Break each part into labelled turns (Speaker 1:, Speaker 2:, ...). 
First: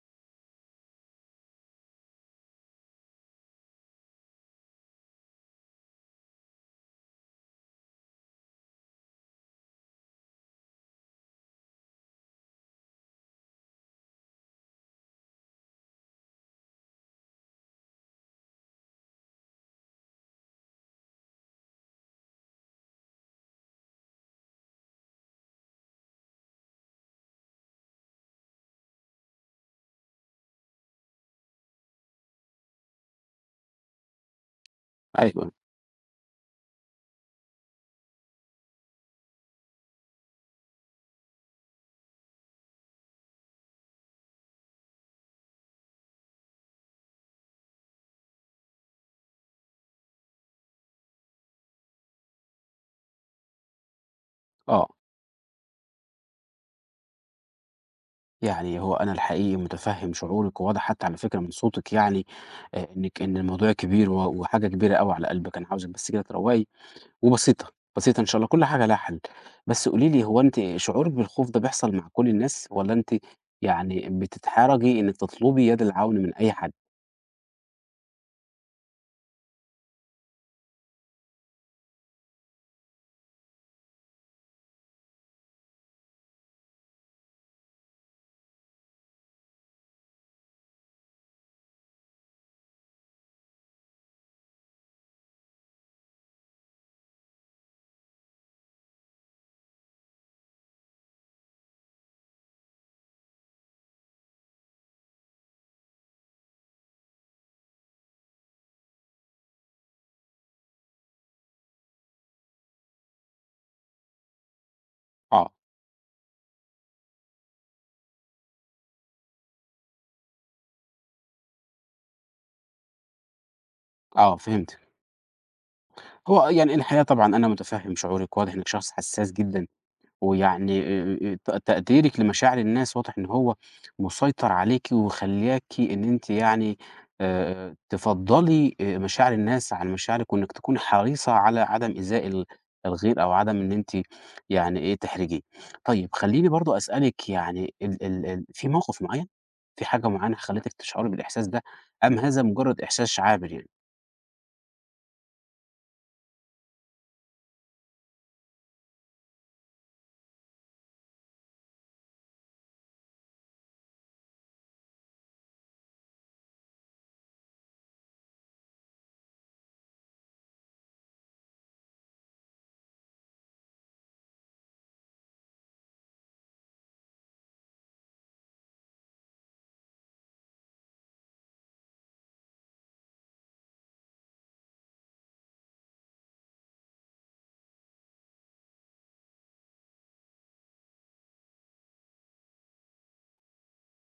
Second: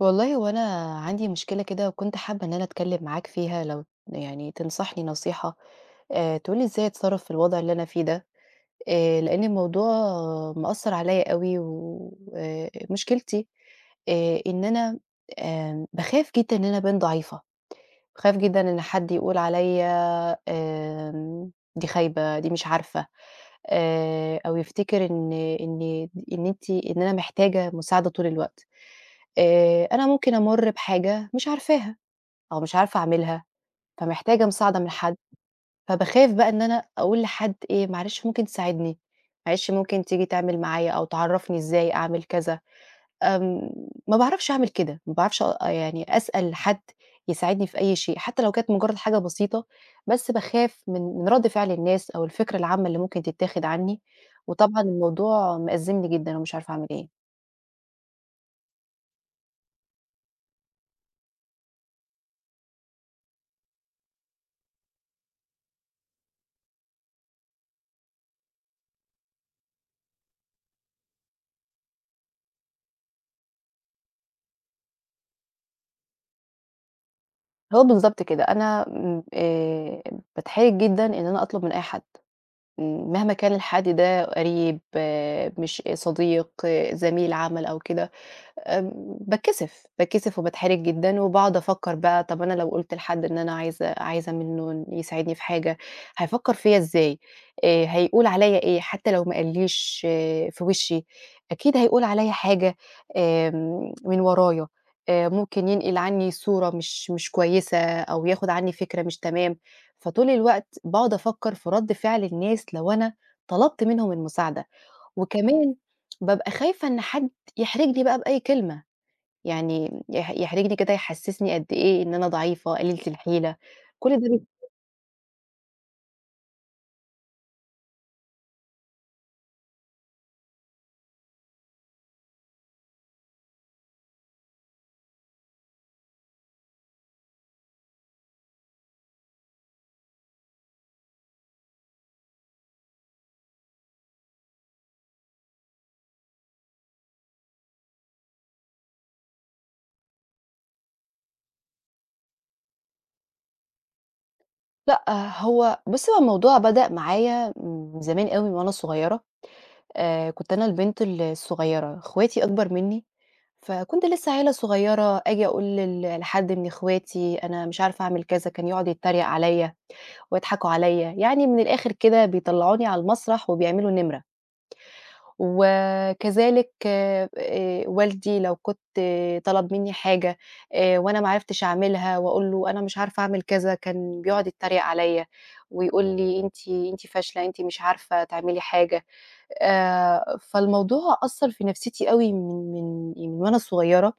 Speaker 1: والله هو أنا عندي مشكلة كده وكنت حابة إن أنا أتكلم معاك فيها لو يعني تنصحني نصيحة، تقول لي إزاي أتصرّف في الوضع اللي أنا فيه ده، لإن الموضوع مأثّر عليّا أوي ومشكلتي إن أنا باخاف جدًا إن أنا أبان ضعيفة. باخاف جدًا إن حد يقول عليَّ آمم، دي خايبة، دي مش عارفة، أو يفتكر إن أنتِ إن أنا محتاجة مساعدة طول الوقت. أنا ممكن أمُر بحاجة مش عارفاها أو مش عارفة أعملها، فمحتاجة مساعدة من حد،
Speaker 2: أيوه،
Speaker 1: فباخاف بقى إن أنا أقول لحد إيه، معلش ممكن تساعدني، معلش ممكن تيجي تعمل معايا أو تعرّفني إزاي أعمل كذا. آمم، ما باعرفش أعمل كده، ما باعرفش يعني أسأل حد يساعدني في أي شيء، حتى لو كانت مجرد حاجة بسيطة، بس باخاف من رد فعل الناس أو الفكرة العامة اللي ممكن تتاخد عني، وطبعًا
Speaker 2: آه،
Speaker 1: الموضوع مأزمني جدًا ومش عارفة أعمل إيه.
Speaker 2: يعني هو أنا الحقيقي مُتفهِّم شعورِك، وواضح حتى على فكرة من صوتِك يعني إن الموضوع كبير و وحاجة كبيرة أوي على قلبِك، أنا عاوزِك بس كده تروّقي وبسيطة، بسيطة إن شاء الله، كل حاجة لها حل. بس قولي لي هو أنتِ شعورِك بالخوف ده بيحصل مع كل الناس والّا أنتِ يعني بتتحرجي إنِّك تطلبي يد العون من أي حد؟
Speaker 1: هو بالضبط كده، أنا باتحرج جدًا إن أنا أطلب من أي حد، مهما كان الحد ده قريب آه، مش صديق، آه، زميل عمل أو كده. آمم، باتكسف، باتكسف وباتحرج جدًا، وباقعد أفكّر بقى طَب أنا لو قُلت لحد إن أنا عايزة منّه إن يساعدني في حاجة، هيفكّر فيّا إزاي، هيقول عليّا إيه، حتى لو ما قاليش آه، في وشّي، أكيد هيقول عليّا حاجة من ورايا، ممكن ينقل عنّي صورة مش كويسة أو ياخُد عنّي فكرة مش تمام، فطول الوقت باقعد أفكّر في رَد فعل الناس لو أنا طلبت منهم المساعدة،
Speaker 2: آه،
Speaker 1: وكمان بابقى خايفة إن حد يحرجني بقى بأي كلمة. يعني يحرجني كده، يحسسني قد إيه إن أنا ضعيفة، قليلة الحيلة، كل ده
Speaker 2: آه، فهمتِك. هو يعني الحقيقة طبعًا أنا مُتفهِّم شعورِك، واضح إنِّك شخص حسّاس جدًا. ويعني تقديرِك لمشاعر الناس واضح إن هو مسيطر عليكِ وخلّاكِ إن أنتِ يعني تفضّلي مشاعر الناس عن مشاعرِك، وإنِّك تكوني حريصة على عدم إيذاء الغير أو عدم إن أنتِ يعني إيه، تحرجيه. طيب خلّيني برضه أسألِك يعني ال ال ال في موقف معيّن، في حاجة معيّنة خلّتِك تشعري بالإحساس ده، أم هذا مجرّد إحساس عابر يعني،
Speaker 1: لأ، هو بُصّي هو الموضوع بدأ معايا من زمان أوي من وأنا صغيرة، كنت أنا البنت الصغيرة، اخواتي أكبر مني، فكنت لسه عيلة صغيرة، آجي أقول لحد من اخواتي أنا مش عارفة أعمل كذا، كان يقعد يتريق عليَّ ويضحكوا عليَّ، يعني من الآخر كده بيطلعوني على المسرح وبيعملوا نمرة. وكذلك والدي لو كنت آه، طلب منّي حاجة وأنا ما عرفتش أعملها وأقول له أنا مش عارفة أعمل كذا، كان بيقعد يتريق عليّا ويقول لي: "أنتِ فاشلة، أنتِ مش عارفة تعملي حاجة." فالموضوع أثّر في نفسيتي أوي من وأنا صغيرة.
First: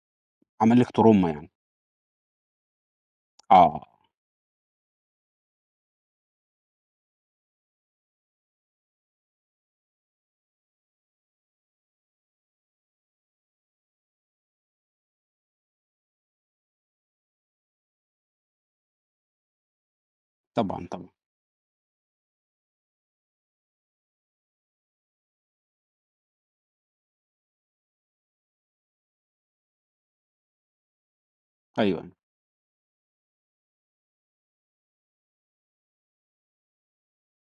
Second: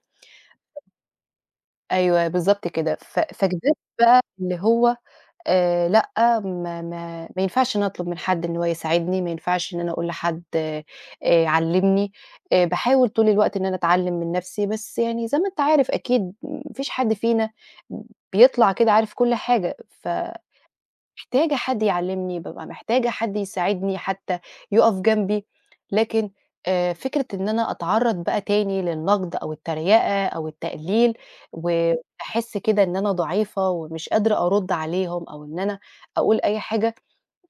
Speaker 2: عمل لِك تروما يعني؟
Speaker 1: أيوه بالضبط كده. فكبرت
Speaker 2: آه،
Speaker 1: بقى اللي هو لأ، ما ينفعش إن أنا أطلب من حد إن هو يساعدني، ما ينفعش إن أنا أقول لحد علّمني، باحاول طول الوقت إن أنا أتعلّم من نَفْسي، بس يعني زي ما أنت عارف أكيد ما فيش حد فينا بيطلع كده عارف كل حاجة،
Speaker 2: طبعًا، طبعًا،
Speaker 1: محتاجة حد يعلّمني، بابقى محتاجة حد يساعدني حتى، يُقف جنبي، لكن فكرة إن أنا أتعرّض بقى تاني للنقد أو التريقة أو التقليل،
Speaker 2: أيوه، أيوه،
Speaker 1: وأحس كده إن أنا ضعيفة ومش قادرة أرُدّ عليهم أو إن أنا أقول أي حاجة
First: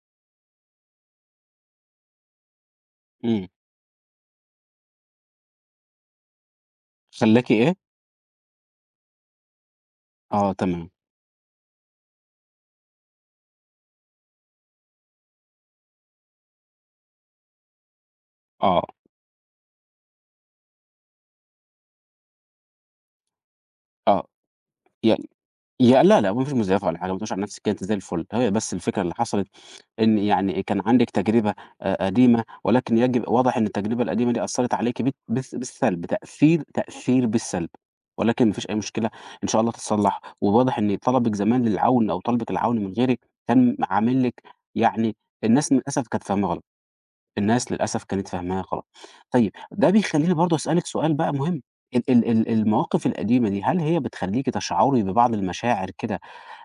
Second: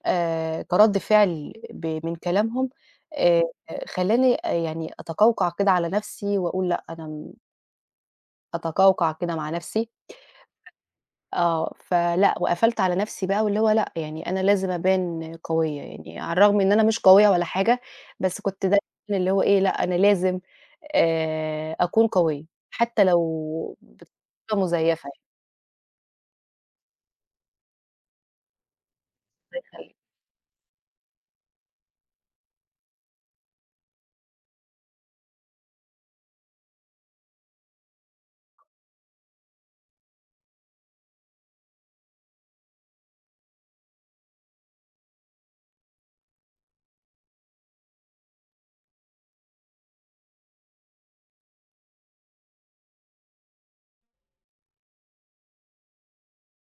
Speaker 1: كرَد فعل من كلامهم، آآ
Speaker 2: إمم،
Speaker 1: خلّاني آه، يعني أتقوقع كده على نَفْسي وأقول لأ أنا م
Speaker 2: خلّاكِ إيه؟
Speaker 1: أتقوقع كده مع نَفْسي
Speaker 2: آه، تمام،
Speaker 1: آه، فلأ، وقفلت على نفسي بقى واللي هو لأ، يعني أنا لازم أبان قوية، يعني على الرغم إن أنا مش قوية ولا حاجة، بس كنت دايمًا
Speaker 2: آه.
Speaker 1: اللي هو إيه، لأ أنا لازم أكون قوية، حتى لو
Speaker 2: آه،
Speaker 1: بطريقة مزيفة
Speaker 2: يعني
Speaker 1: يعني
Speaker 2: يا لا، لأ ما فيش مزيفة ولا حاجة، ما تقوليش على نفسِك كده أنتِ زي الفل، هي بس الفكرة اللي حصلت
Speaker 1: الله يخليك.
Speaker 2: إن يعني كان عندِك تجربة قديمة، ولكن يجب واضح إن التجربة القديمة دي أثّرت عليكِ بت بالس بالسلب، تأثير بالسلب، ولكن ما فيش أي مشكلة، إن شاء الله تتصلّح، وواضح إن طلبِك زمان للعون أو طلبِك العون من غيرِك كان عامل لِك يعني الناس للأسف كانت فاهماه غلط. الناس للأسف كانت فاهماها غلط. طيب ده بيخلّيني برضه أسألِك سؤال بقى مهم، ال ال ال المواقف القديمة دي هل هي بتخلّيكِ تشعري ببعض المشاعر كده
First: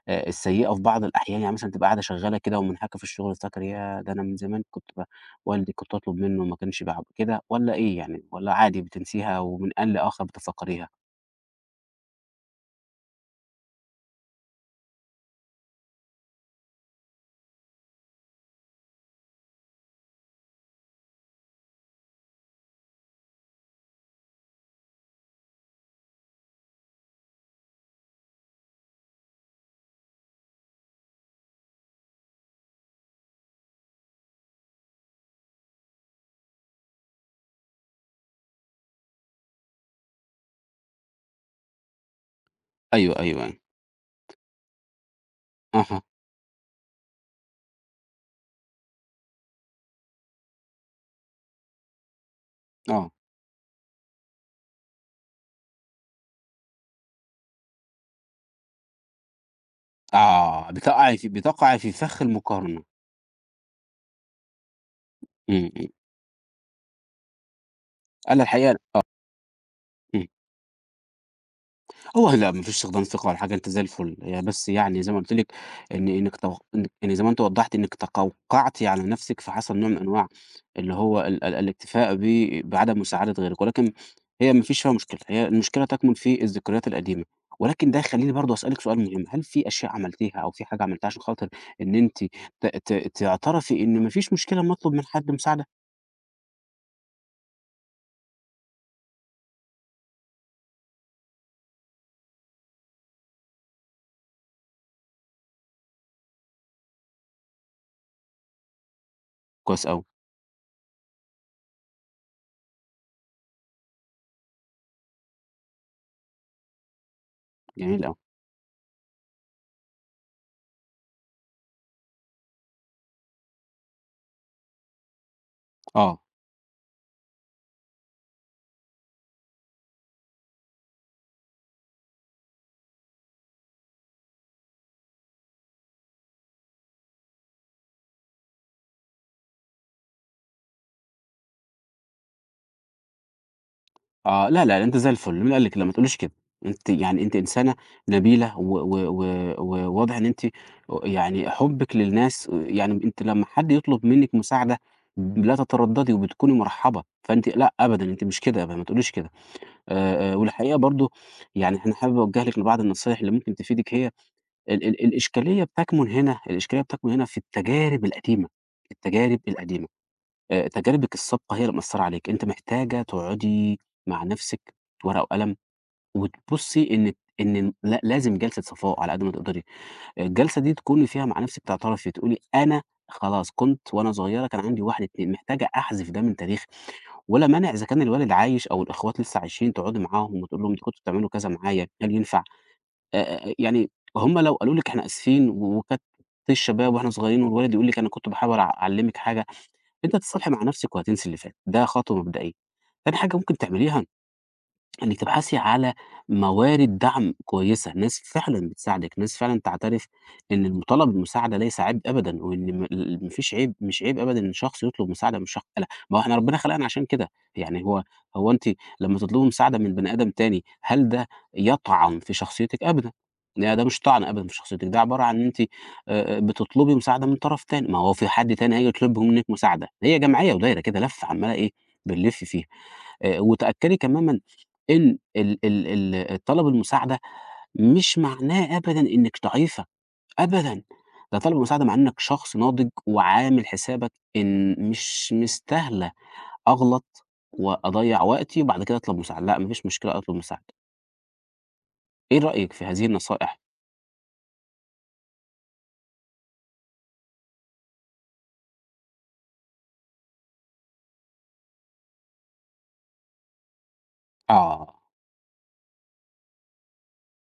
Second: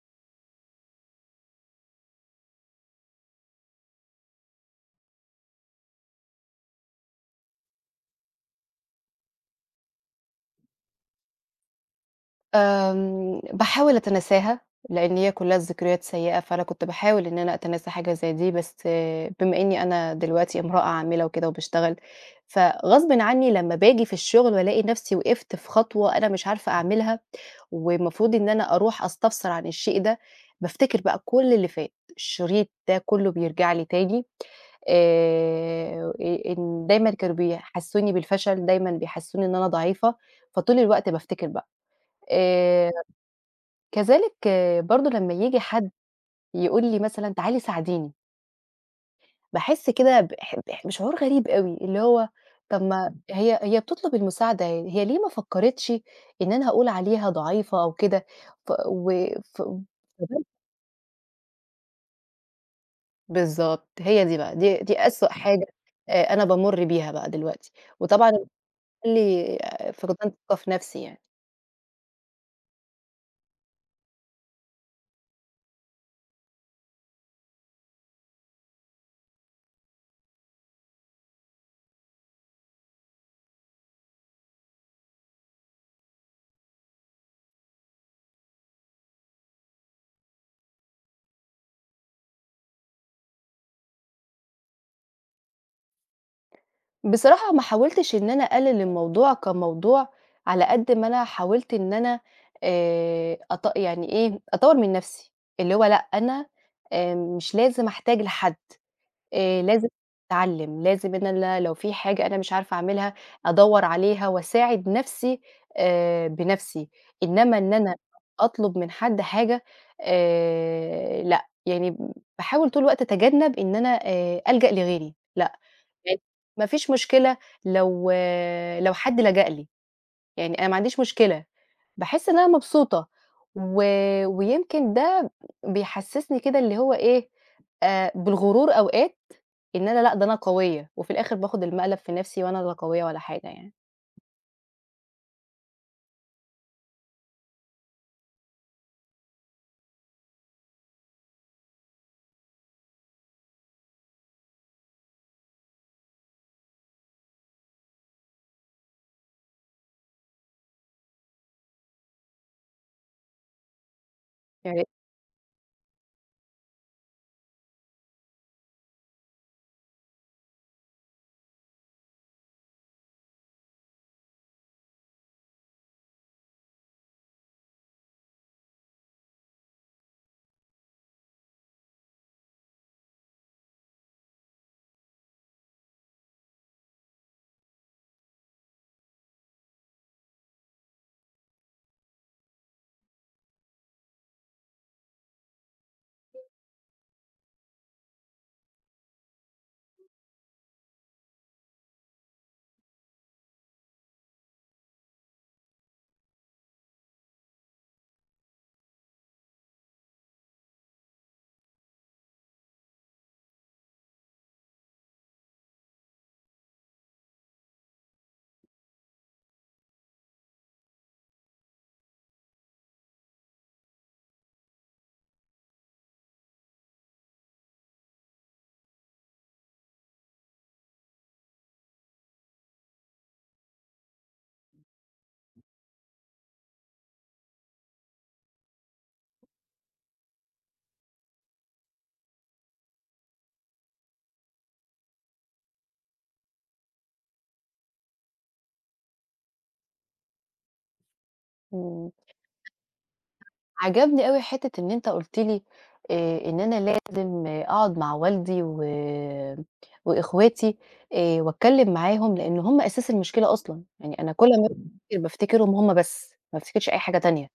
Speaker 2: السيئة في بعض الأحيان؟ يعني مثلًا تبقى قاعدة شغّالة كده ومنهكة في الشغل تفتكري ياه! ده أنا من زمان كنت والدي كنت أطلب منه وما كانش بيعم كده والّا إيه يعني والّا عادي بتنسيها ومن آن لآخر بتتذكريها؟
Speaker 1: باحاول أتناساها، لإن هي كلها ذكريات سيئة، فأنا كنت باحاول إن أنا أتناسى حاجة زي دي، بس آه، بما إني أنا دلوقتي امرأة عاملة وكده وباشتغل، فغصبٍ عني لمّا باجي في الشغل والاقي نفسي وقفت في خطوة أنا مش عارفة أعملها والمفروض إن أنا أروح أستفسر عن الشيء ده، بافتكر بقى كل اللي فات، الشريط ده كله بيرجع لي تاني إن دايمًا كانوا بيحسّسوني بالفشل، دايمًا بيحسّسوني إن أنا ضعيفة، فطول الوقت بافتكر بقى. آآ،
Speaker 2: أيوه، أيوه، أيوه.
Speaker 1: كذلك برضه لمّا ييجي حد
Speaker 2: أها،
Speaker 1: يقول لي مثلًا تعالي ساعديني باحس كده بح بح بشعور غريب أوي، اللي هو طَب ما
Speaker 2: آه.
Speaker 1: إمم. هي بتطلب المساعدة، يعني هي ليه ما فكّرتش إن أنا هاقول عليها ضعيفة أو كده، ف و ف
Speaker 2: آه، بتقعي في فخ المقارنة.
Speaker 1: بالضبط، هي دي بقى، دي أسوأ حاجة
Speaker 2: إمم، إمم.
Speaker 1: أنا بامُر بيها بقى دلوقتي، وطبعًا
Speaker 2: أنا
Speaker 1: اللي
Speaker 2: الحقيقة آه،
Speaker 1: مخلّي
Speaker 2: إمم.
Speaker 1: فقدان ثقة في نَفْسي يعني.
Speaker 2: هو لأ، ما فيش استخدام ثقة ولا حاجة، أنت زي الفل. هي بس يعني زي ما قُلت لِك إن إنِّك يعني زي ما أنتِ وضّحتِ إنِّك تقوقعتِ على نَفْسِك، فحصل نوع من أنواع اللي هو ال ال الاكتفاء بعدم مساعدة غيرِك، ولكن هي ما فيش فيها مشكلة، هي المشكلة تكمُن في الذكريات القديمة. ولكن ده يخلّيني برضه أسألِك سؤال مهم، هل في أشياء عملتيها أو في حاجة عملتيها عشان خاطر إن أنتِ ت ت تعترفي إن ما فيش مشكلة أمّا أطلب من حد مساعدة؟
Speaker 1: بصراحة ما حاولتش إن أنا أقلل الموضوع كموضوع، على قد ما أنا حاولت إن أنا أط يعني إيه، أطوّر من نفسي، اللي هو لأ أنا مش لازم أحتاج لحد،
Speaker 2: كويس
Speaker 1: لازم
Speaker 2: أوي،
Speaker 1: أتعلّم، لازم إن أنا لو في حاجة أنا مش عارفة أعملها أدوّر عليها وأساعد نفسي بنفسي، إنما إن أنا
Speaker 2: جميل أوي،
Speaker 1: أطلب من حد حاجة لأ، يعني باحاول طول الوقت أتجنب إن أنا ألجأ لغيري. يعني
Speaker 2: آه.
Speaker 1: ما فيش مشكلة لو لو حد لجأ لي، يعني أنا ما عنديش مشكلة، باحس إن أنا مبسوطة، و ويمكن ده بيحسسني كده اللي هو إيه، بالغرور أوقات إن أنا لأ، ده أنا قوية، وفي الآخر باخد المقلب في نفسي وأنا لا قوية ولا حاجة يعني.
Speaker 2: آه، لا، لا، أنتِ زي الفل، مين قال لِك كده؟ ما تقوليش كده، أنتِ يعني أنتِ إنسانة نبيلة وواضح و و و وواضح إن أنتِ يعني حُبِّك للناس يعني أنتِ لمّا حد يطلب منِّك مساعدة لا تترددي وبتكوني مرحبة، فأنتِ لأ، أبدًا أنتِ مش كده، ابدا، ما تقوليش كده. والحقيقة برضه يعني أنا حابب أوجّه لِك لبعض النصايح اللي ممكن تفيدِك هي
Speaker 1: يا
Speaker 2: ال
Speaker 1: ريت.
Speaker 2: ال الإشكالية بتكمن هنا الإشكالية بتكمن هنا في التجارب القديمة، التجارب القديمة. تجاربِك السابقة هي اللي مأثّرة عليكِ، أنتِ محتاجة تقعدي مع نَفْسِك ورقة وقلم وتبُصّي إن إن لا لازم جلسة صفاء على قد ما تقدري، الجلسة دي تكوني فيها مع نَفْسِك تعترفي تقولي أنا خلاص كنت وأنا صغيرة كان عندي 1، 2 محتاجة أحذف ده من تاريخي، ولا مانع إذا كان الوالد عايش أو الإخوات لسه عايشين تقعدي معاهم وتقول لهم أنتم كنتم بتعملوا كذا معايا، هل ينفع؟ يعني هم لو قالوا لِك إحنا آسفين وكانت طيش الشباب وإحنا صغيرين والوالد يقول لِك أنا كنت باحاول أعلّمِك حاجة أنتِ هتتصالحي مع نفسِك وهتنسي اللي فات، ده خطوة مبدئية. تاني حاجة ممكن تعمليها إنِّك تبحثي على موارد دعم كويسة، ناس فعلًا بتساعدِك، ناس فعلًا تعترف إن المطالبة بالمساعدة ليس عيب أبدًا، وإن م ال ما فيش عيب مش عيب أبدًا إن شخص يطلب مساعدة من شخص لأ، ما هو إحنا ربنا خلقنا عشان كده، يعني هو أنتِ لمّا تطلبي مساعدة من بني آدم تاني، هل ده يطعن في شخصيتِك؟ أبدًا، ده مش طعن أبدًا في شخصيتِك، ده عبارة عن إن أنتِ بتطلبي مساعدة من طرف تاني، ما هو في حد تاني هييجي يطلب منِّك مساعدة، هي جمعية ودايرة كده لَفّة عمّالة إيه، بنلِف فيها. وتأكدي تمامًا إن ال ال ال طلب المساعدة مش معناه أبدًا إنِّك ضعيفة، أبدًا، ده طلب المساعدة معناه إنّك شخص ناضج وعامل حسابك إن مش مستاهلة أغلط وأضيّع وقتي وبعد كده أطلب مساعدة، لأ ما فيش مشكلة أطلب مساعدة.
Speaker 1: إمم.
Speaker 2: إيه رأيك في هذه النصائح؟
Speaker 1: عجبني أوي حتّة إن أنت قُلت لي إن أنا لازم آه، أقعد مع والدي وإخواتي وأتكلّم معاهم، لإن هُم أساس المشكلة أصلًا، يعني أنا كل ما
Speaker 2: آه،
Speaker 1: بافتكر بافتكرهم هُم بس، ما بافتكرش أي حاجة تانية،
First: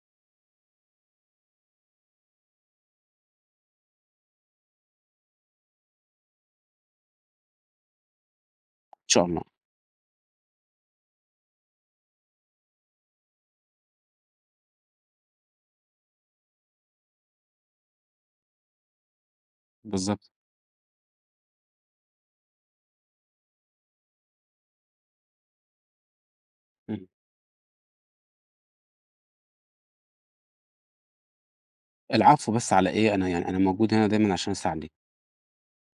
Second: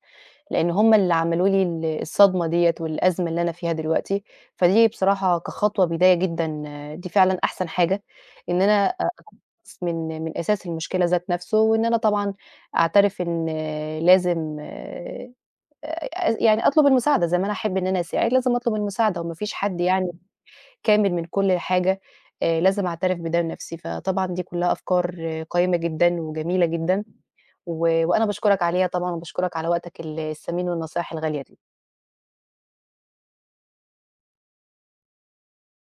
Speaker 1: لإن هُم اللي عملوا لي الصدمة ديّة والأزمة اللي أنا فيها دلوقتي، فدي بصراحة كخطوة بداية جدًا آه، دي فعلًا أحسن حاجة، إن أنا
Speaker 2: إن شاء الله،
Speaker 1: أقص من أساس المشكلة ذات نَفْسه، وإن أنا طبعًا أعترف إن آه، لازم يعني أطلب المساعدة، زي ما أنا أحب إن أنا أساعد، لازم أطلب المساعدة، وما فيش حد يعني
Speaker 2: بالضبط،
Speaker 1: كامل من كل حاجة، لازم أعترف بده لنفسي، فطبعًا دي كلها أفكار قيّمة جدًا وجميلة جدًا،
Speaker 2: إمم.
Speaker 1: وأنا باشكرك عليها طبعًا، وباشكرك على وقتك الثمين والنصايح الغالية دي.
Speaker 2: العفو بس على إيه، أنا يعني أنا موجود هنا دايمًا عشان أساعدِك.